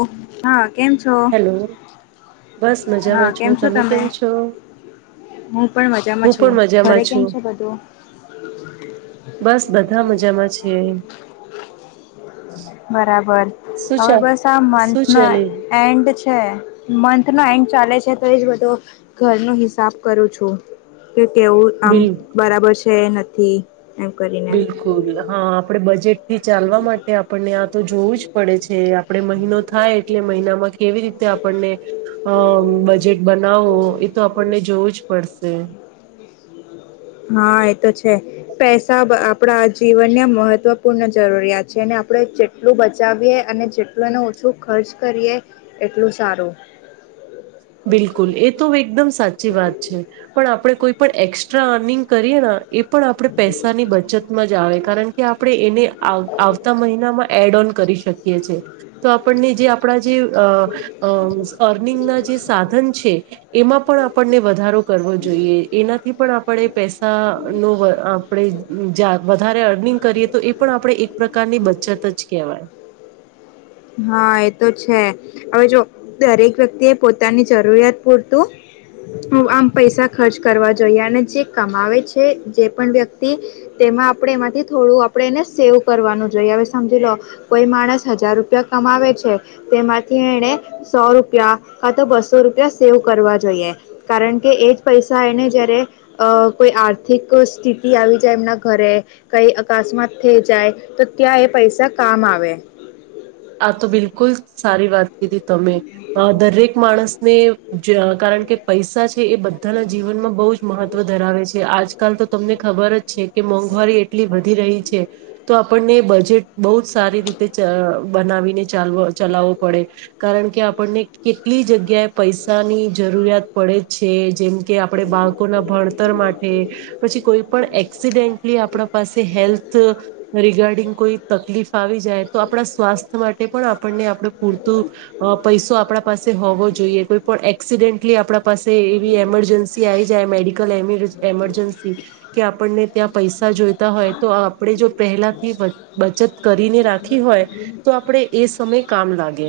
ઓ, હા. કેમ છો હેલો બસ હા મજામાં કેમ છું છો તમે છો હું પણ મજામાં હું છું પણ ઘરે મજામાં કેમ છું છે બધું બસ બધા મજામાં છે બરાબર શું હવે ચાલ બસ આ મંથ શું નો ચાલે એન્ડ છે મંથ એન્ડ ચાલે છે તો એ જ બધો ઘર નો હિસાબ કરું છું કે કેવું આમ બિલ બરાબર છે નથી એમ કરીને બિલકુલ હા આપણે બજેટથી ચાલવા માટે આપણને આ તો જોવું જ પડે છે આપણે મહિનો થાય એટલે મહિનામાં કેવી રીતે આપણને અ બજેટ બનાવવો એ તો આપણને જોવું જ પડશે [inaudible] હા એ તો છે પૈસા આપણા જીવનને મહત્વપૂર્ણ જરૂરિયાત છે અને આપણે જેટલું બચાવીએ અને જેટલુંને ઓછું ખર્ચ કરીએ એટલું સારું [inaudible] બિલકુલ એ તો એકદમ સાચી વાત છે પણ આપણે કોઈ પણ એસ્ટ્રા અર્નિંગ કરીએ એ પણ આપણે પૈસાની બચતમાં જ આવે કારણ કે આપણે એને આવતા મહિનામાં એડ ઓન કરી કરી શકીયે છે તો આપણને જે આપ જે અનિંગ ના જે સાધન છે એમાં પણ આપણને વધારો કરવો જોઈએ એનાથી પણ આપણે પૈસા નો આપણે વધારે અર્નિંગ કરીએ તો એ પણ આપણે એક પ્રકારની બચત જ કેહેવાય વાય હા હા એ તો છે હવે જો દરેક વ્યક્તિ એ પોતાની જરૂરિયાત પૂરતું આમ પૈસા ખર્ચ કરવા જોઈએ અને જે કમાવે છે જે પણ વ્યક્તિ તેમાં આપણે એમાંથી થોડું આપણે એને સેવ કરવાનું જોઈએ હવે સમજી લો કોઈ માણસ હજાર રૂપિયા કમાવે છે તેમાંથી એને સો રૂપિયા કા તો બસો રૂપિયા સેવ કરવા જોઈએ કારણ કે એ જ પૈસા એને જયારે કોઈ આર્થિક સ્થિતિ આવી જાય એમ ઘ કરે કઈ અકસ્માત થઈ જાય તો ત્યાં એ પૈસા કામ આવે આ તો બિલકુલ સારી વાત કીધી તમે દરેક માણસ ને કારણ કે પૈસા છે એ બધાના જીવનમાં બહુ જ મહત્વ ધરાવે છે આજકાલ તો તમને ખબર જ છે કે મોંઘવારી એટલી વધી રહી છે તો આપણને બજેટ બહુ સારી રીતે ચ બનાવીને ચ ચલાવવો પડે કારણ કે આપણને કેટલી જગ્યાએ પૈસાની જરૂરિયાત પડે છે જેમ કે આપણે બાળકોના ભણતર માટે પછી કોઈ પણ એ એક્સિડેન્ટલી આપણા પાસે હેલ્થ રિગાર્ડિંગ કોઈ તકલીફ આવી જાય તો આપણા સ્વાસ્થ્ય માટે પણ આપણને આપડ પૂરતું પૈસો આપણા પાસે હોવો જોઈએ કોઈ પણ એક્સ ડેંટલી આપડા પાસે એવી એમરજન્સી આવી જાય મેડિકલ એમરજન્સી કે આપણને ત્યાં પૈસા જોઈતા હોય તો આપણેે જો પહેલાથી બચત કરીને રાખી હોય તો આપણેે એ સમય કામ લાગે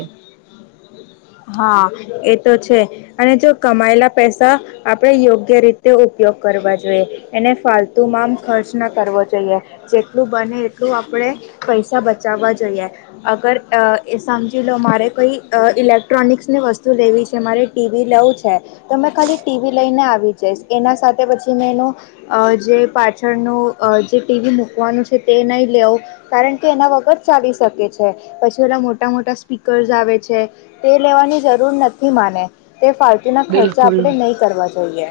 હા એ તો છે અને જો કમાયેલા પૈસા આપડે યોગ્ય રીતે ઉપયોગ કરવા જોઈએ એને ફાલતુ મામ ખર્ચ ન કરવો જોઈએ જેટલું બને એટલું આપણે પૈસા બચાવવા જોઈએ અગર એ સમજી લો મારે કોઈ ઇલેક્ટ ટેક્ટ્રોનિક્સની વસ્તુ લેવી છે મારે ટીવી લેવું છે તો મે ખાલી ટીવી લઈને આવી જઈ એના સાથે તે પછી મેં એનો જે પાછળનું જે ટીવી મૂકવાનું છે તે નહીં લેઉં કારણ કે એના વગર ચાલી શકે છે પછી ઓના મોટા મોટા સ્પીકર્સ આવે છે તે લેવાની જરૂર નથી મને તેના ખર્ચા બિલકુલ આપણે નહીં કરવા જોઈએ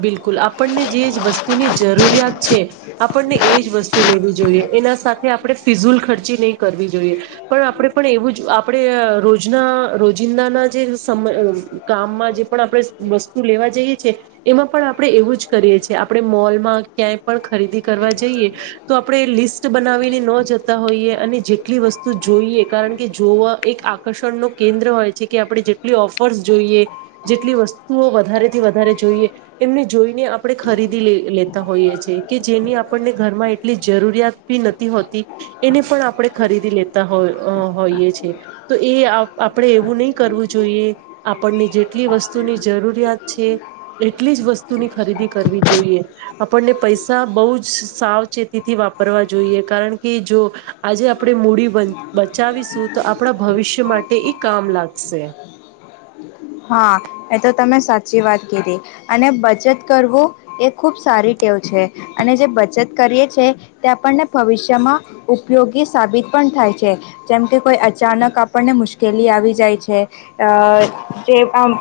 બિલકુલ આપણને જે જ વસ્તુની જરૂરિયાત છે આપણને એજ વસ્તુ લેવી જોએ એના સાથે આપણે ફિઝુલ ખર્ચી નહી કરવી જોઈએ પણ આપણે પણ એવું જ આપણે ર રોજ ના રોજિંદા જે સમ કામ મા જે પણ આપડે વસ્તુ લેવા જઈએ છીએ એમાં પણ આપણે એવું જ કરીએ છીએ આપણે મોલમાં કાય પણ ખરીદી કરવા જઈએ તો આપણે લિસ્ટ બનાવીને નો જતા હોઈએ અને જેટલી વસ્તુ જોઈએ કારણ કે જોવા એક આકર્ષણ નો કેન્દ્ર હોય છે કે આપણે જેટલી ઓફર્સ જોઈએ જેટલી વસ્તુઓ વધારે થી વધારે જોઈએ એમને જોઈને આપણે ખરીદી લેતા હોઈએ છએ કે જેની આપણને ઘરમાં એટલી જરૂરિયાતી નથી હોતી એને પણ આપણે ખરીદી લેતા હો હોઈએ છે તો એ આપણે એવું નહી કરવું જોઈએ આપણને જે જેટલી વસ્તુની જરૂરિયાત છે એટલી જ વસ્તુની ખરીદી કરવી જોઈએ આપને પ પૈસા બોહ જ સાવચેતીથી વાપરવા જોઈએ કારણ કે જો આજે આપડે મૂડી બ બચાવીશું તો આપણા ભવિષ્ય માટે ઈ કામ લાગશે [inaudible] હા એ તો તમે સાચી વાત કીધી અને બચત કરવું એ ખૂબ સારી ટેવ છે અને જે બચત કરીએ છે તે આપણને ભવિષ્યમાં ઉપયોગી સાબિત પણ થાય છે છે જેમકે કોઈ અચાનક આપણને મુશ્કેલી આવી જાય છે અ જે આમ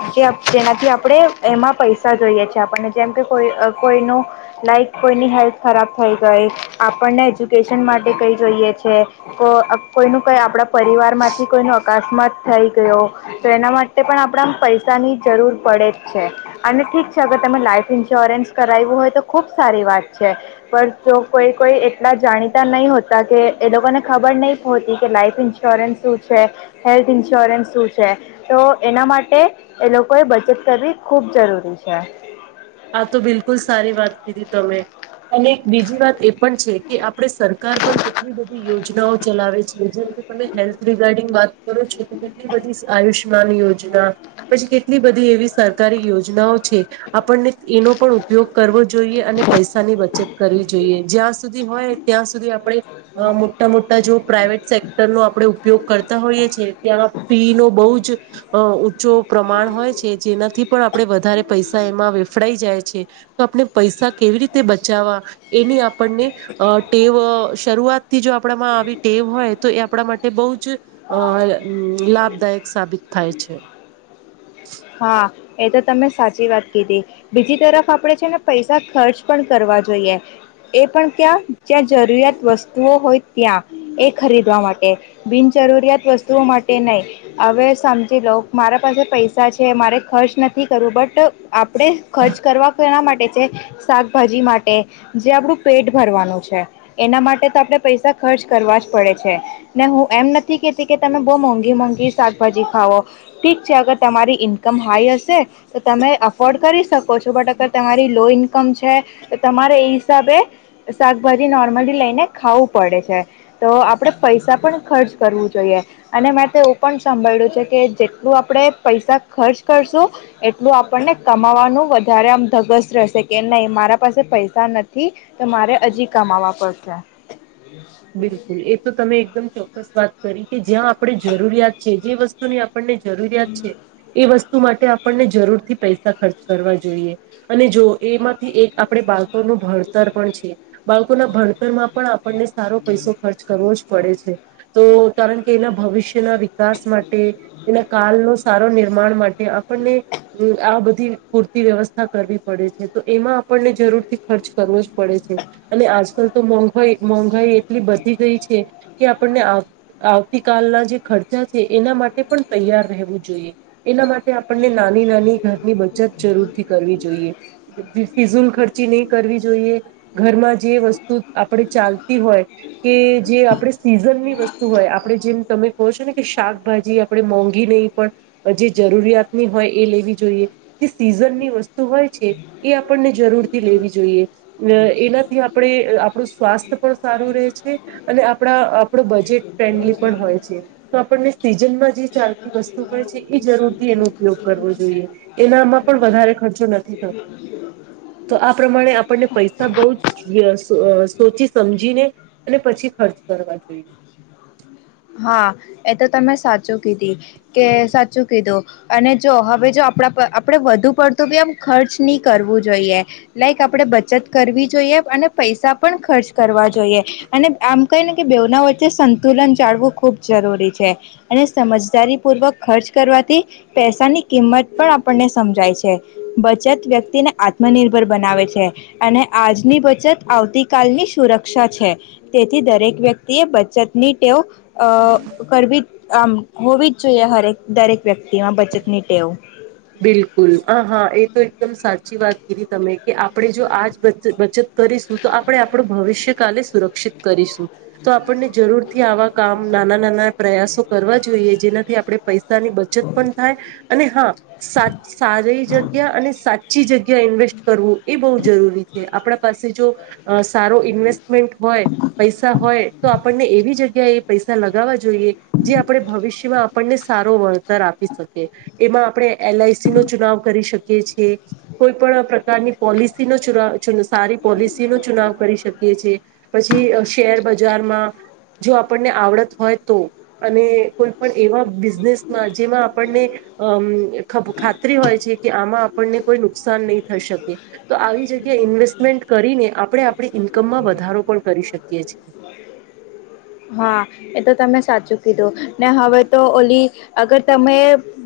જેનાથી આપણે એમાં પૈસા જોઈએ છેીએ આપણને જેમ કે કોઈ કોઈનું લાઈક કોઈની હેલ્થ ખરાબ થઈ ગઈ આપણને એજ્યુકેશન માટે કઈ જોઈએ છે કોઈનું કઈ આપણા પરિવારમાંથી કોઈનો અકાસ્માત થઈ ગયો તો એના માટે પણ આપણા પૈસાની જરૂર પડે જ છે અને ઠીક છે અગર તમે લાઈફ ઇન્સ્યોરન્સ કરાવું હોય તો ખુ ખૂબ સારી વાત છે પણ જો કોઈ કોઈ એટલા જાણીતા નહીં હોતા કે એ લોકોને ખબર નહી હોતી કે લાઈઇફ ન્શ્યોરન્સ સુું છે હેલ્થ ઇશ્યોરન્સ શું છે તો એના માટે એ લોકોએ બચત કરવી ખૂબ જરૂરી છે આ તો બિલકુલ સારી વાત કીધી તમે અને બીજી વાત એ પણ છે કે આ આપણે સરકાર પણ કેટલી બધી યોજનાઓ ચલાવે છે જે અ તમે હેલ્થ રિગાર્ડિંગ વાત બ છે કેટલી બધી આયુષ્ય માવી યોજના પછી કેટલી બધી એવી સરકારી યોજનાઓ છે આપણને એનો પણ ઉપયોગ કરવો જોઈએ અને પૈસાની બચત કરવી જોઈએ જ્યાં સુધી હોય ત્યાં સુધી આપણે મોટા મોટા જો પ્રાઇવેટ સેક્ટર નો આપડે ઉપયોગ કરતા હોઈએ છે ત્યાં ફી નો બહુ જ ઊંચો પ્રમાણ હોય છે જેનાથી પણ આપડે વધારે પૈસા એમાં અફડાઈ જાય છે તો આપણે પૈસા કેવી રીતે બચાવવા એની આપણને ટેવ શરૂઆતથી જો આપણા આવી ટેવ હોય તો એ આપણા માટે બહુ જ લાભ લાભદાયક સાબિત થાય છે હા, એ તો તમે સાચી વાત કીધી બીજી તરફ આપણે છે ને પૈસા ખર્ચ પણ કરવા એ પણ ક્યાં જ્યાં જરૂરિયાત વસ્તુઓ હોય ત્યાં એ ખરીદવા માટે બિનજરૂરિયાત વસ્તુઓ માટે નહીં હવે સમજી લો મારા પાસે પૈસા છે મારે ખર્ચ નથી કરવું, બટ આપણેે ખર્ચ કરવા એના માટે છે શાકભાજી માટે જે આપડું પેટ ભરવાનું છે, એના માટે તો આપણે પૈસા ખર્ચ કરવા જ પડે છે ને હું એમ નથી કેતી કે તમે બહુ મોંઘી, મોંઘી, શાકભાજી ખાવો ઠીક છે અગર તમારી ઈન્કમ હાઈ હશે તો તમે એફોર્ડ કરી શકો છો, બટ અગર તમારી લો ઇન્કમ છે તમારે એ હિસાબે શાકભાજી નોર્મલી લઈને ખાવું પડે છે તો આપણે પૈસા પણ ખર્ચ કરવું જોઈએ અને મેં તો એવું પણ સાંભળ્યું છે કે જેટલું આપણે પૈસા ખર્ચ કરશો એટલે આપ આપણને કમાવાનું વધારે આમ ધગસ રહેશે કે નહીં મારા પાસે પૈસા નથી તો મારે હજુ કમાવા પડશે બિલકુલ એ તો તમે એકદમ ચોક્કસ વાત કરી કે જ્યાં આપણે જરૂરિયાત છે જે વસ્તુને આપણને જરૂરિયા છે એ વસ્તુ માટે આપણને જરૂરથી પૈસા ખર્ચ કરવા જોઈએ અને જો એમાંથી એક આપણે બાળ ન ભણતર પણ છે બાળકો ના ભણતર માં પણ આપણને સારો પૈસો ખર્ચ કરવો પડે છે તો કારણ કે એના ભવિષ્યના વિકાસ માટે એના કાલનો સારો નિર પ્રણ માટે આપણને આ બધી પૂરતી વ્યવસ્થા કરવી પડે છે તો એમાં આપણને થી ખર્ચ કરવો જ પડે છે અને આજકાલ તો મોઘ એટલી વધી ગઈ છે કે આપણને આવતીકાલના જે ખર્ચા છે એના માટે પણ તૈયાર રહેવું જોઈએ એના માટે આપણને નાની નાની ઘરની બચત જરૂર થી કરવી જોઈએ ફિઝુલ ખર્ચી નહી કરવી જોઈએ, ઘરમાં જે વસ્તુ આપણેે ચાલ હોય કે જે આપણે સીઝન ની વસ્તુ હોય આપણે જેમ તમે કહો છો ને કે શાકભાજી આપે મોંઘી નહી પણ જે જરૂરિયાતની હોય એ લેવી જોઈએ જે સીઝનની વસ્તુ હોય છીયે એ આપણને જરૂરથી લેવી જોઈએ એનાથી આપણે આપણું સ્વાસ્થ્ય પણ સારું રહે છે અને આપણા આપણે બજેટ ફ્રેન્ડલી પણ હોય છે તો આપણને સીઝનમાં ચાલતી વસ્તુ હોય છે એ જરૂર થી એનો ઉપયોગ કરવો જોઈએ એનામાં પણ વધારે ખર્ચો નથી થતો [inaudible] તો આ પ્રમાણે આપણને પૈસા બહુ જ સોચી સમ જીને અને પછી ખર્ચ કરવા જોઈએ. હા એ તો તમે સાચું કીધી કે સાચું કીધું અને જો હવે જો આપ આપણેે વધુ પડતું બી એમ ખર્ચ નહી કરવું જોઈએ લાઈક આપણે બચત કરવી જોઈએ અને પૈસા પણ ખર્ચ કરવા જોઈએ અને આમ કહીને કે બેવના વચ્ચે સંતુલન જાળવું ખૂબ જરૂરી છે અને સમજદારીપૂર્વક ખર્ચ કરવાથી પૈસાની કિંમત પણ આપણને સમજાય છે બચત વ્યક્તિને આત્મનિર્ભર બનાવે છે અને આજની બચત આવતીકાલની સુરક્ષા છે તેથી દરેક વ્યક્તિ એ બચતની ટેવ અ કરવી જ આમ હોવી જ જોઈએ હરેક દરેક વ્યક્તિમાં બચત ની ટેવ બિલકુલ હ હા એ તો એકદમ સાચી વાત કીધી તમે કે આપણે જો આજ બચત કરીશું તો આપણે આપણું ભવિષ્ય કાલે સુરક્ષિત કરીશું તો આપણને જરૂર થી આવા કામ નાના નાના પ્રયાસો કરવા જોઈએ જેનાથી આપણે પૈસાની બચત પણ થાય અને હા સા ચસારી જગ્યા અને સાચી જગ્યા ઇન્વેસ્ટ કરવું એ બહુ જરૂરી છે આપણા પાસે તો ઇવેસ્ટમેન્ટ હોય પૈસા હોય તો આપને એવી જગ્યા પૈસા લગાવવા જોઈએ જે આપણે ભવિષ્યમાં આપણને સારો વળતર આપી શકી એમાં આપણે એલઆઈસી નો ચુનાવ કરી શકીએ છેએ કોઈ પણ પ્રકારની પોલિસી નો ચુ સારી પોલિસી નો ચુનાવ કરી શકી છે પછી શેર બજારમાં જો આપણને આવડત હોય તો અને કોઈ પણ એવા બિઝનેસમાં જેમાં આપણને અમ ખ ખાતરી હોય છે કે આમા આપણને કોઈ નુકસાન નહીં થઈ શકે તો આવી જગ્યાએ ઇન્વેસ્ટમેન્ટ કરીને આપણે આપણી ઈન્કમમા વધારો પણ કરી શકીએ છીએ [inaudible] હા એ તો તમે સાચું કીધુ ને હવે તો ઓલી અગર તમે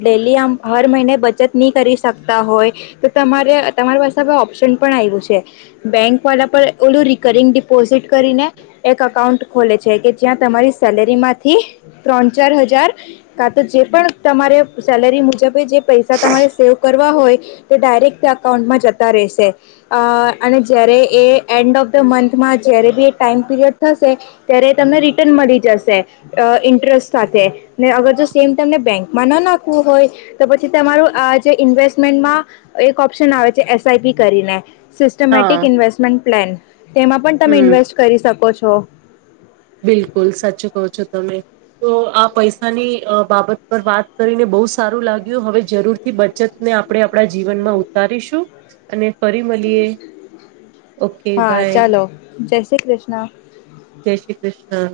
ડેલી હર મહિને બચત ની કરી શકતા હોય તો તમારે તમારી પાસે ઓપ્શન પણ આવ્યું છે બેંક વાળા પર ઓલુ રિકરિંગ ડિપોઝિટ કરીને એક અકાઉન્ટ ખોલે છે કે- જ્યાં તમારી સેલેરીમાંથી ત્રણ ચાર હજાર કા તો જે પણ તમારે સેલેરી મુજબ જે પૈસા તમારે સેવ કરવા હોય તે ડાયરેક્ટ અકાઉન્ટમા જતા રહેશે અ- અને જ્યારે એ એન્ડ ઓફ ધ મંથમા જ્યારે બી એ ટાઈમ પીરિયડ થશે ત્યારે તમને રી ટન મળી જશે અ ઇન્ટરેસ્ટ સાથે ને અગર જો સેમ તમને બેંકમા ન નાખવુ હોય તો પછી તમારું આ જે ઇન્વેસ્ટમેન્ટમા એક ઓપ્શન આવે છે એસઆઈપી કરીને સિસ્ટમેટિક હા ઇન્વેસ્ટમેન્ટ પ્લેન તેમા પણ તમે હમ ઇન્વેસ્ટ કરી શકો છો બિલકુલ સાચુ કહો છો તમે તો આ પૈસાની અ બાબત પર વાત કરીને બહુ સારું લાગ્યુહવે જરૂર થી બચતને આપણે આપણા જીવનમા ઉતારીશુ અને ફરી મલીએ હા ચાલો જય શ્રી કૃષ્ણ જય શ્રી કૃષ્ણ